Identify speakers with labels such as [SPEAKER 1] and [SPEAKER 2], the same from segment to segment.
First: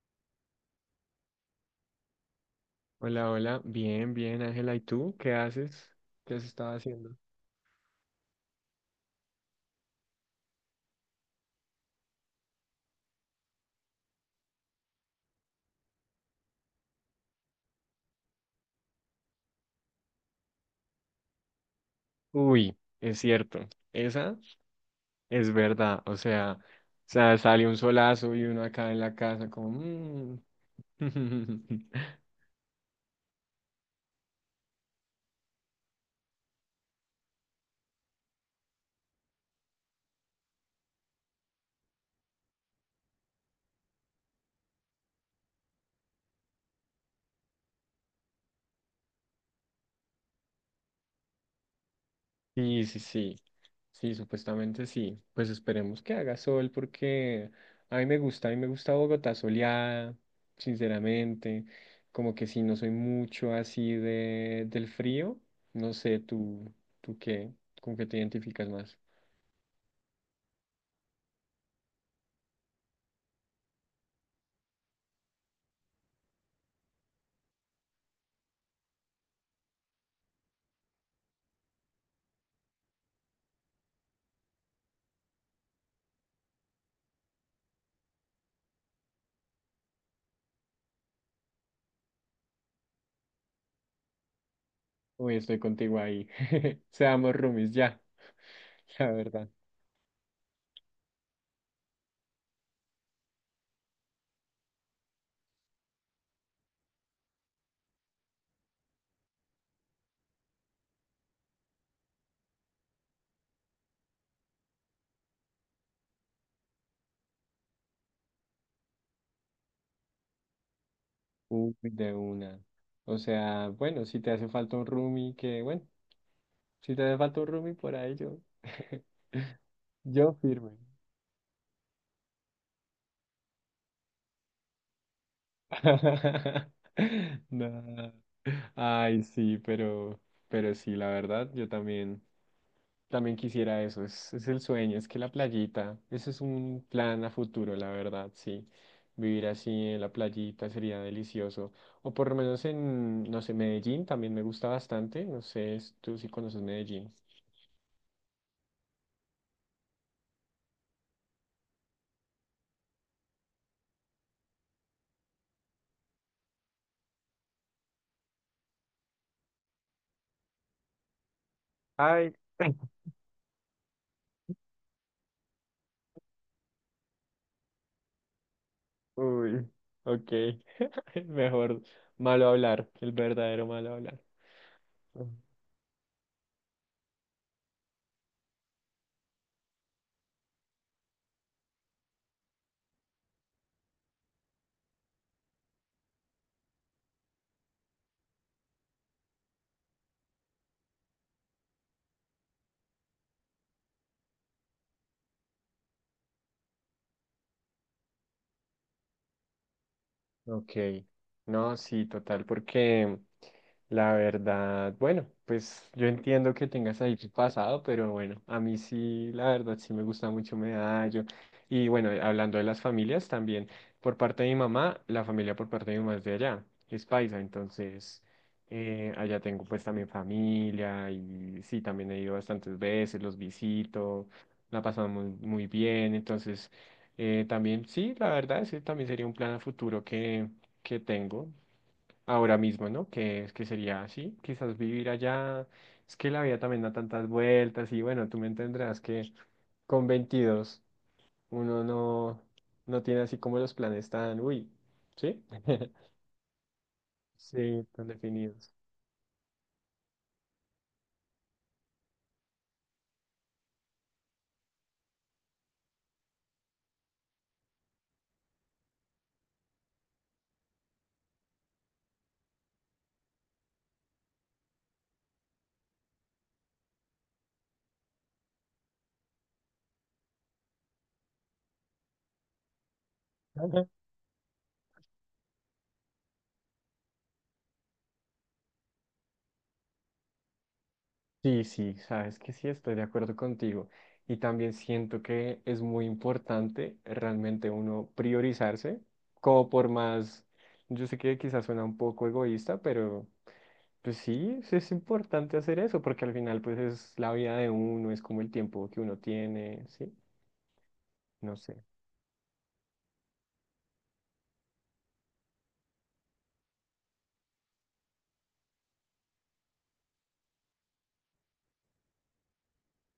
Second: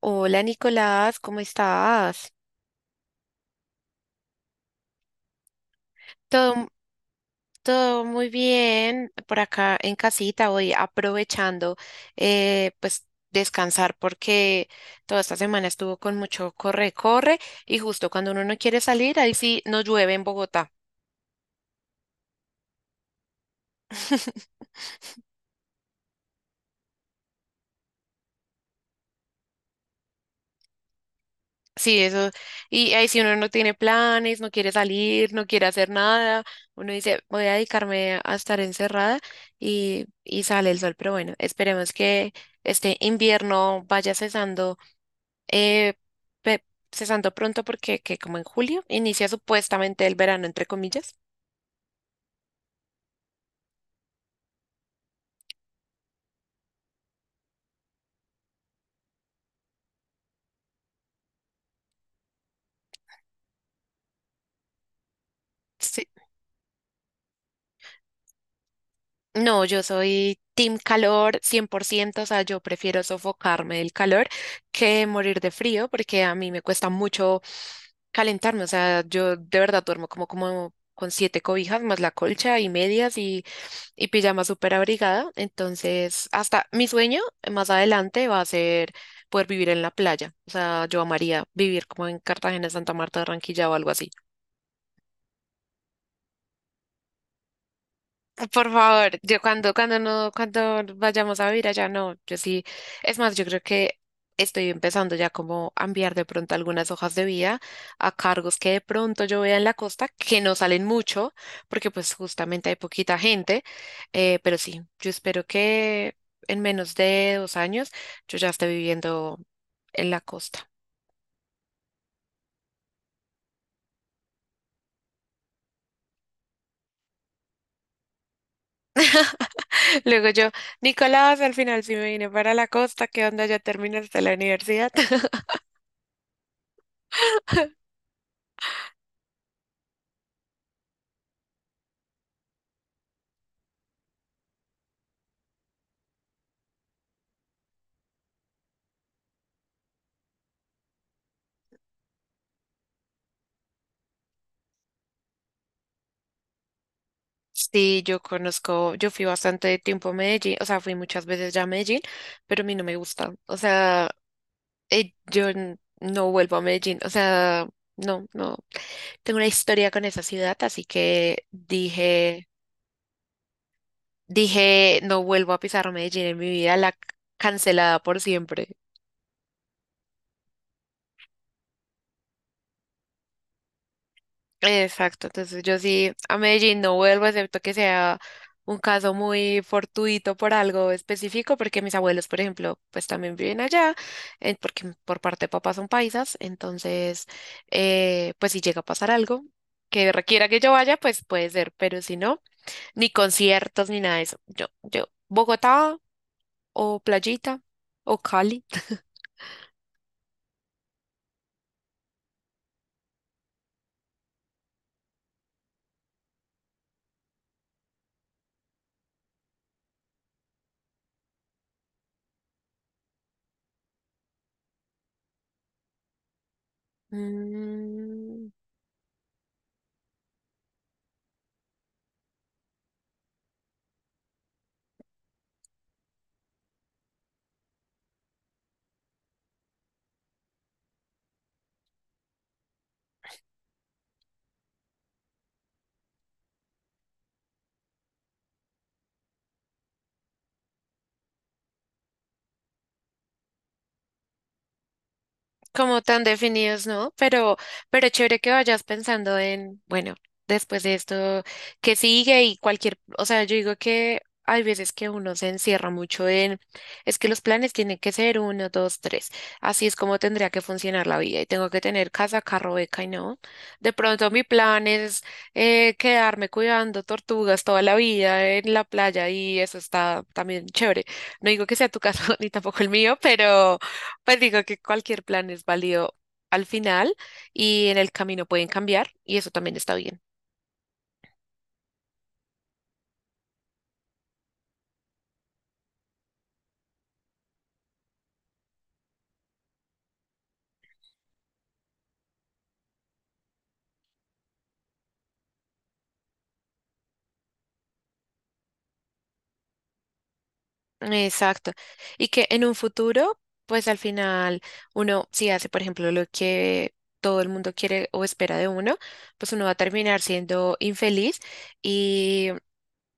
[SPEAKER 1] Hola Nicolás, ¿cómo estás?
[SPEAKER 2] Hola, hola. Bien, bien, Ángela. ¿Y tú? ¿Qué haces? ¿Qué has
[SPEAKER 1] Todo,
[SPEAKER 2] estado haciendo?
[SPEAKER 1] todo muy bien por acá en casita, hoy aprovechando eh, pues descansar porque toda esta semana estuvo con mucho corre, corre y justo cuando uno no quiere salir, ahí sí nos llueve en Bogotá.
[SPEAKER 2] Uy, es cierto. Esa es verdad. O sea, sale un solazo y uno acá en la casa como... "Mm".
[SPEAKER 1] Sí, eso. Y ahí si uno no tiene planes, no quiere salir, no quiere hacer nada, uno dice, voy a dedicarme a estar encerrada y sale el sol. Pero bueno, esperemos que este invierno vaya cesando, eh, pe- cesando pronto porque que como en julio inicia supuestamente el verano, entre comillas.
[SPEAKER 2] Sí, sí, sí. Sí, supuestamente sí. Pues esperemos que haga sol porque a mí me gusta Bogotá soleada, sinceramente. Como que sí, no soy mucho así de del frío. No
[SPEAKER 1] Sí.
[SPEAKER 2] sé, tú, tú qué, con qué te identificas más.
[SPEAKER 1] No, yo soy team calor 100%, o sea, yo prefiero sofocarme del calor que morir de frío porque a mí me cuesta mucho calentarme, o sea, yo de verdad duermo como, como con siete cobijas más la colcha y medias y pijama súper abrigada, entonces hasta mi sueño más adelante va a ser poder vivir en la playa, o sea, yo amaría vivir como en Cartagena, Santa Marta, Barranquilla o algo así.
[SPEAKER 2] Uy, estoy contigo ahí. Seamos roomies ya,
[SPEAKER 1] Por
[SPEAKER 2] la
[SPEAKER 1] favor, yo
[SPEAKER 2] verdad.
[SPEAKER 1] cuando, cuando no, cuando vayamos a vivir allá, no, yo sí, es más, yo creo que estoy empezando ya como a enviar de pronto algunas hojas de vida a cargos que de pronto yo vea en la costa, que no salen mucho, porque pues justamente hay poquita gente, pero sí, yo espero que en menos de 2 años yo ya esté viviendo en la costa.
[SPEAKER 2] Uy, de una. O sea, bueno, si te hace falta un roomie, que bueno. Si te hace falta un roomie, por ahí yo.
[SPEAKER 1] Luego
[SPEAKER 2] Yo
[SPEAKER 1] yo,
[SPEAKER 2] firme.
[SPEAKER 1] Nicolás, al final sí me vine para la costa, ¿qué onda? ¿Ya terminaste la universidad?
[SPEAKER 2] No. Ay, sí, pero sí, la verdad, yo también quisiera eso. Es el sueño, es que la playita, ese es un plan a futuro, la verdad, sí. Vivir así en la playita sería delicioso. O por lo menos en, no sé, Medellín también me gusta bastante. No sé, tú si conoces Medellín.
[SPEAKER 1] Sí, yo conozco, yo fui bastante tiempo a Medellín, o sea, fui muchas veces ya a Medellín, pero a mí no me gusta, o sea, no vuelvo a Medellín, o sea, no, no, tengo una historia con esa ciudad, así que
[SPEAKER 2] Ay.
[SPEAKER 1] dije, dije, no vuelvo a pisar Medellín en mi vida, cancelada por siempre.
[SPEAKER 2] Uy, ok. Mejor malo hablar, el verdadero malo hablar.
[SPEAKER 1] Exacto, entonces yo sí a Medellín no vuelvo, excepto que sea un caso muy fortuito por algo específico, porque mis abuelos, por ejemplo, pues también viven allá, porque por parte de papá son paisas, entonces, pues si llega a pasar algo que requiera que yo vaya, pues puede ser, pero si no, ni conciertos ni nada de eso. Bogotá o Playita o Cali.
[SPEAKER 2] Ok, no, sí, total, porque la verdad, bueno, pues yo entiendo que tengas ahí tu pasado, pero bueno, a mí sí, la verdad, sí me gusta mucho Medallo. Y bueno, hablando de las familias también, por parte de mi mamá, la familia por parte de mi mamá es de allá, es paisa, entonces
[SPEAKER 1] Mm,
[SPEAKER 2] allá tengo pues también familia y sí, también he ido bastantes veces, los visito, la pasamos muy, muy bien, entonces... También, sí, la verdad, ese también sería un plan a futuro que tengo ahora mismo, ¿no? Que es que sería así, quizás vivir allá. Es que la vida también da tantas vueltas y bueno, tú me entenderás que con 22 uno no tiene así como los planes tan, uy, ¿sí?
[SPEAKER 1] como tan definidos, ¿no?
[SPEAKER 2] Sí, tan
[SPEAKER 1] Pero chévere que
[SPEAKER 2] definidos.
[SPEAKER 1] vayas pensando en, bueno, después de esto, ¿qué sigue? Y cualquier, o sea, yo digo que hay veces que uno se encierra mucho en, es que los planes tienen que ser uno, dos, tres. Así es como tendría que funcionar la vida y tengo que tener casa, carro, beca y no. De pronto mi plan es quedarme cuidando tortugas toda la vida en la playa y eso está también chévere. No digo que sea tu caso ni tampoco el mío, pero... Pues digo que cualquier plan es válido al final y en el camino pueden cambiar y eso también está bien.
[SPEAKER 2] Sí, sí, sabes que sí, estoy de acuerdo contigo. Y también siento que es muy importante realmente uno priorizarse, como por más, yo sé que quizás suena un poco egoísta, pero pues sí, sí es importante hacer eso, porque al final pues es la vida de uno, es como el tiempo que uno tiene, ¿sí? No
[SPEAKER 1] Exacto.
[SPEAKER 2] sé.
[SPEAKER 1] Y que en un futuro, pues al final uno, si hace, por ejemplo, lo que todo el mundo quiere o espera de uno, pues uno va a terminar siendo infeliz,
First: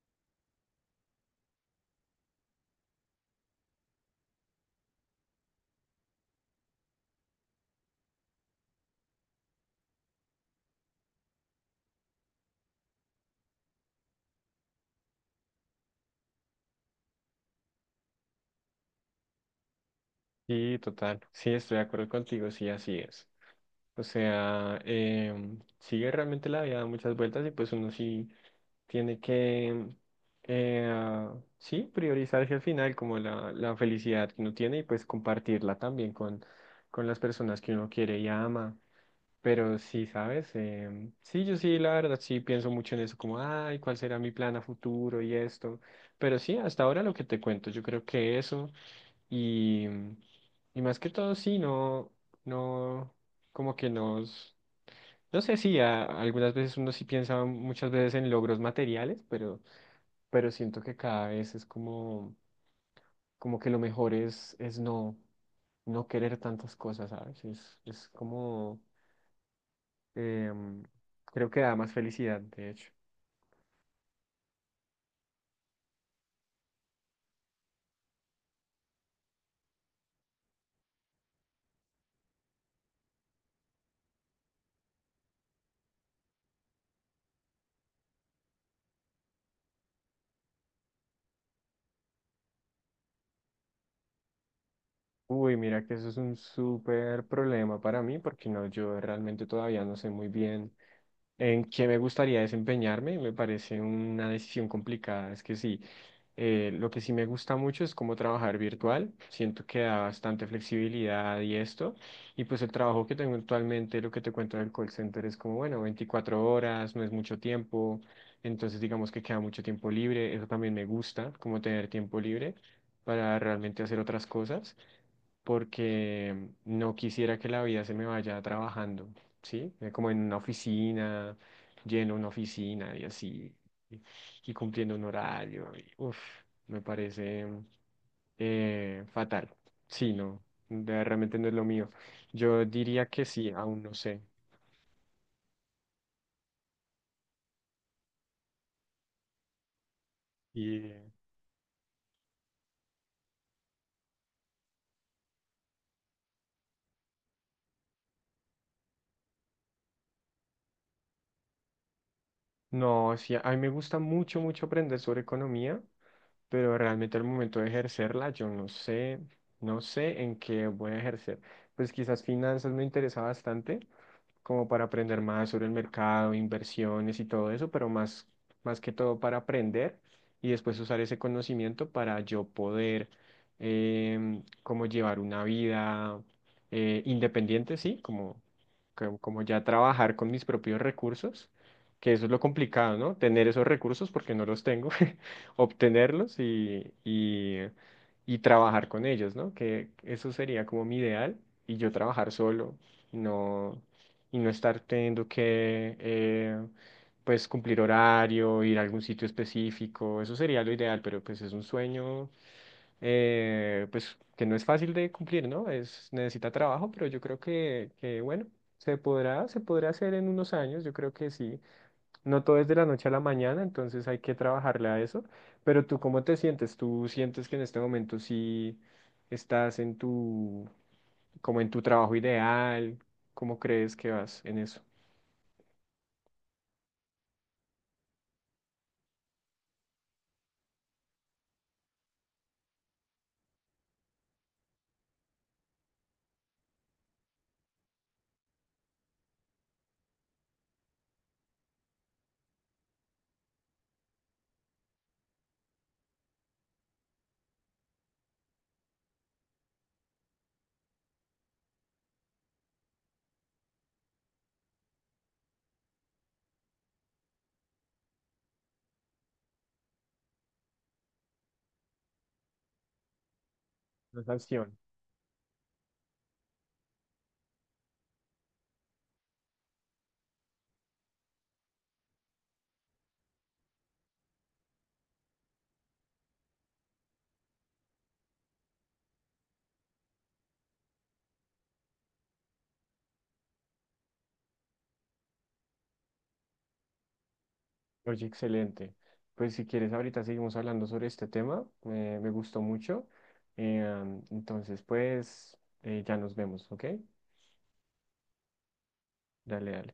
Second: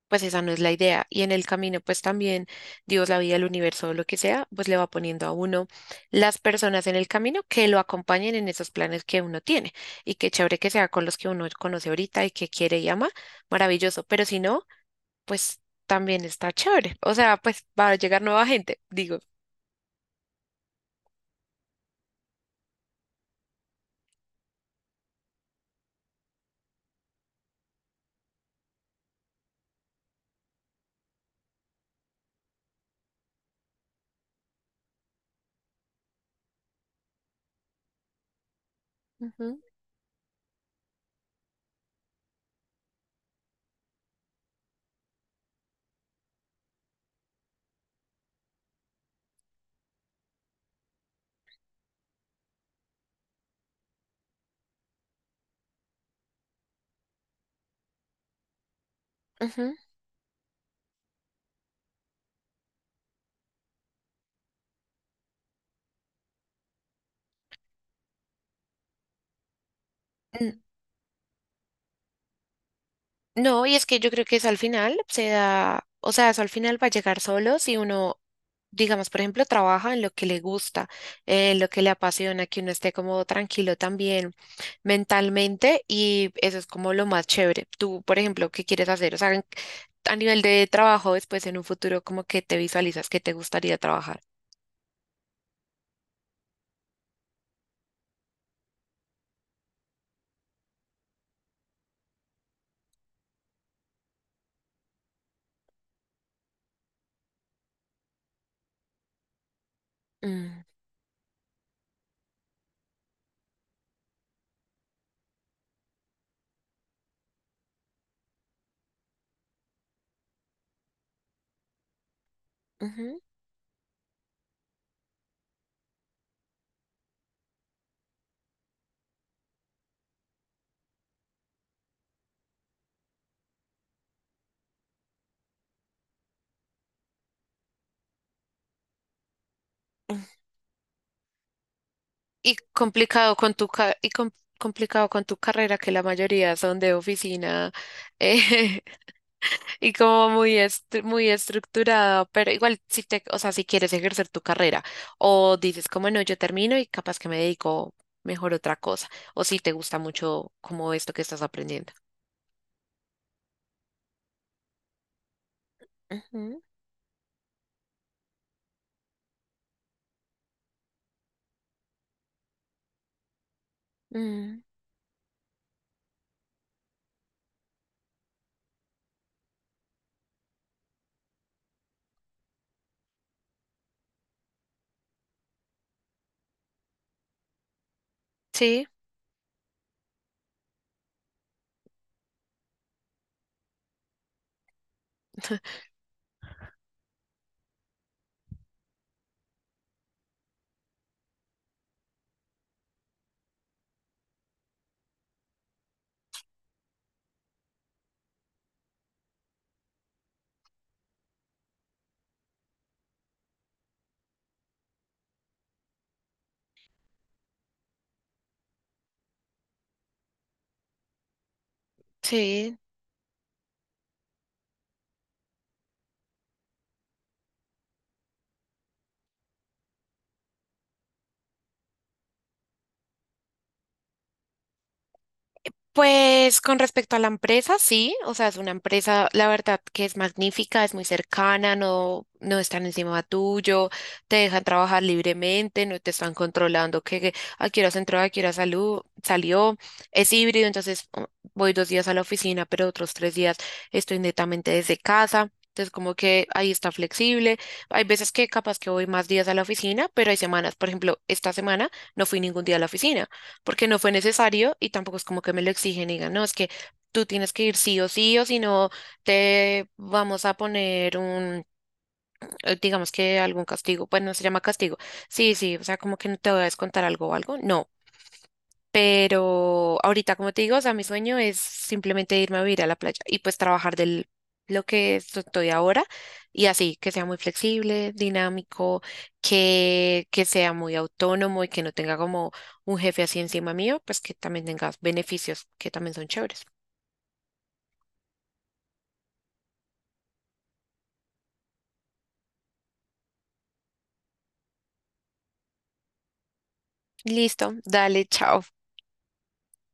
[SPEAKER 1] pues esa no es la idea. Y en el camino, pues también Dios, la vida, el universo, lo que sea, pues le va poniendo a uno las personas en el camino que lo acompañen en esos planes que uno tiene. Y qué chévere que sea con los que uno conoce ahorita y que quiere y ama, maravilloso. Pero si no, pues también está chévere. O sea, pues va a llegar nueva gente, digo.
[SPEAKER 2] Sí, total. Sí, estoy de acuerdo contigo, sí, así es. O sea, sigue realmente la vida da muchas vueltas y pues uno sí. Tiene que, sí, priorizarse al final como la felicidad que uno tiene y pues compartirla también con las personas que uno quiere y ama.
[SPEAKER 1] Ujú,
[SPEAKER 2] Pero sí, ¿sabes? Sí, yo sí, la verdad, sí pienso mucho en eso, como, ay, ¿cuál será mi plan a futuro y esto? Pero sí, hasta ahora lo que te cuento, yo creo que eso. Y, y más que todo, sí, no, no, como que nos, no sé si algunas veces uno sí piensa muchas veces en logros materiales, pero siento que cada vez es como, como que lo mejor es no querer tantas cosas, ¿sabes? Es como,
[SPEAKER 1] ujú.
[SPEAKER 2] em, creo que da más felicidad, de hecho.
[SPEAKER 1] No, y es que yo creo que eso al final se da, o sea, eso al final va a llegar solo si uno, digamos, por ejemplo, trabaja en lo que le gusta, en lo que le apasiona, que uno esté como tranquilo también mentalmente y eso es como lo más chévere. Tú, por ejemplo, ¿qué quieres hacer? O sea, a nivel de trabajo, después en un futuro, ¿como que te visualizas que te gustaría trabajar?
[SPEAKER 2] Uy, mira que eso es un súper problema para mí, porque no, yo realmente todavía no sé muy bien en qué me gustaría desempeñarme, me parece una decisión complicada. Es que sí, lo que sí me gusta mucho es cómo trabajar virtual. Siento que da bastante
[SPEAKER 1] Mm,
[SPEAKER 2] flexibilidad y esto. Y pues el trabajo que tengo actualmente, lo que te cuento del call center es como, bueno, 24 horas, no es mucho tiempo. Entonces digamos que queda mucho tiempo libre. Eso también me gusta, como tener tiempo libre para realmente hacer otras cosas porque no quisiera que la vida se me vaya trabajando, ¿sí? Como en una oficina, lleno una oficina y así, y, cumpliendo un horario, y, uf, me parece fatal. Sí,
[SPEAKER 1] ujú.
[SPEAKER 2] no, de- realmente no es lo mío.
[SPEAKER 1] Y
[SPEAKER 2] Yo diría que sí, aún no sé.
[SPEAKER 1] complicado con tu carrera, que la mayoría son de oficina eh, y como
[SPEAKER 2] Y
[SPEAKER 1] muy estructurada, pero igual si te, o sea, si quieres ejercer tu carrera o dices como no, yo termino y capaz que me dedico mejor a otra cosa, o si te gusta mucho como esto que estás aprendiendo.
[SPEAKER 2] no, sí, a mí me gusta mucho, mucho aprender sobre economía.
[SPEAKER 1] Ujú,
[SPEAKER 2] Pero realmente al momento de ejercerla, yo no sé, no sé en qué voy a ejercer. Pues quizás finanzas me interesa bastante,
[SPEAKER 1] mm,
[SPEAKER 2] como para aprender más sobre el mercado, inversiones y todo eso, pero más que todo para aprender y después usar ese conocimiento para yo poder como llevar una vida independiente, sí, como,
[SPEAKER 1] sí,
[SPEAKER 2] como, como ya trabajar con mis propios recursos, que eso es lo complicado, ¿no? Tener esos recursos porque no los tengo, obtenerlos y trabajar con ellos, ¿no? Que eso sería como mi ideal y yo trabajar solo. No, y no estar teniendo que pues cumplir horario, ir a algún sitio específico, eso sería lo ideal, pero pues es un sueño pues que no es fácil de cumplir, ¿no? Es, necesita trabajo, pero yo creo que bueno, se podrá hacer en unos años, yo creo que sí. No todo es de
[SPEAKER 1] sí.
[SPEAKER 2] la noche a la mañana, entonces hay que trabajarle a eso. Pero tú, ¿cómo te sientes? ¿Tú sientes que en este momento sí estás como en tu trabajo ideal? ¿Cómo crees que vas en eso?
[SPEAKER 1] Pues con respecto a la empresa, sí, o sea, es una empresa, la verdad que es magnífica, es muy cercana, no, no están encima tuyo, te dejan trabajar libremente, no te están controlando a qué horas entró, a qué hora salú- salió, es híbrido, voy 2 días a la oficina, pero otros 3 días estoy netamente desde casa. Entonces, como que ahí está flexible. Hay veces que capaz que voy más días a la oficina, pero hay semanas, por ejemplo, esta semana no fui ningún día a la oficina porque no fue necesario y tampoco es como que me lo exigen y digan, no, es que tú tienes que ir sí o sí o si no te vamos a poner un, digamos que algún castigo, pues
[SPEAKER 2] La
[SPEAKER 1] no se llama
[SPEAKER 2] canción.
[SPEAKER 1] castigo. Sí, sí, o sea, como que no te voy a descontar algo o algo. No. Pero ahorita, como te digo, o sea, mi sueño es simplemente irme a vivir a la playa y pues trabajar del estoy ahora y así, que sea muy flexible, dinámico, que sea muy autónomo y que no tenga como un jefe así encima mío, pues que también tengas beneficios que también son chéveres.
[SPEAKER 2] Oye, excelente. Pues si quieres, ahorita seguimos hablando sobre este tema. Me gustó mucho. Eh, entonces, pues, ya nos vemos, ¿ok?
[SPEAKER 1] Listo, dale, chao.
[SPEAKER 2] Dale, dale.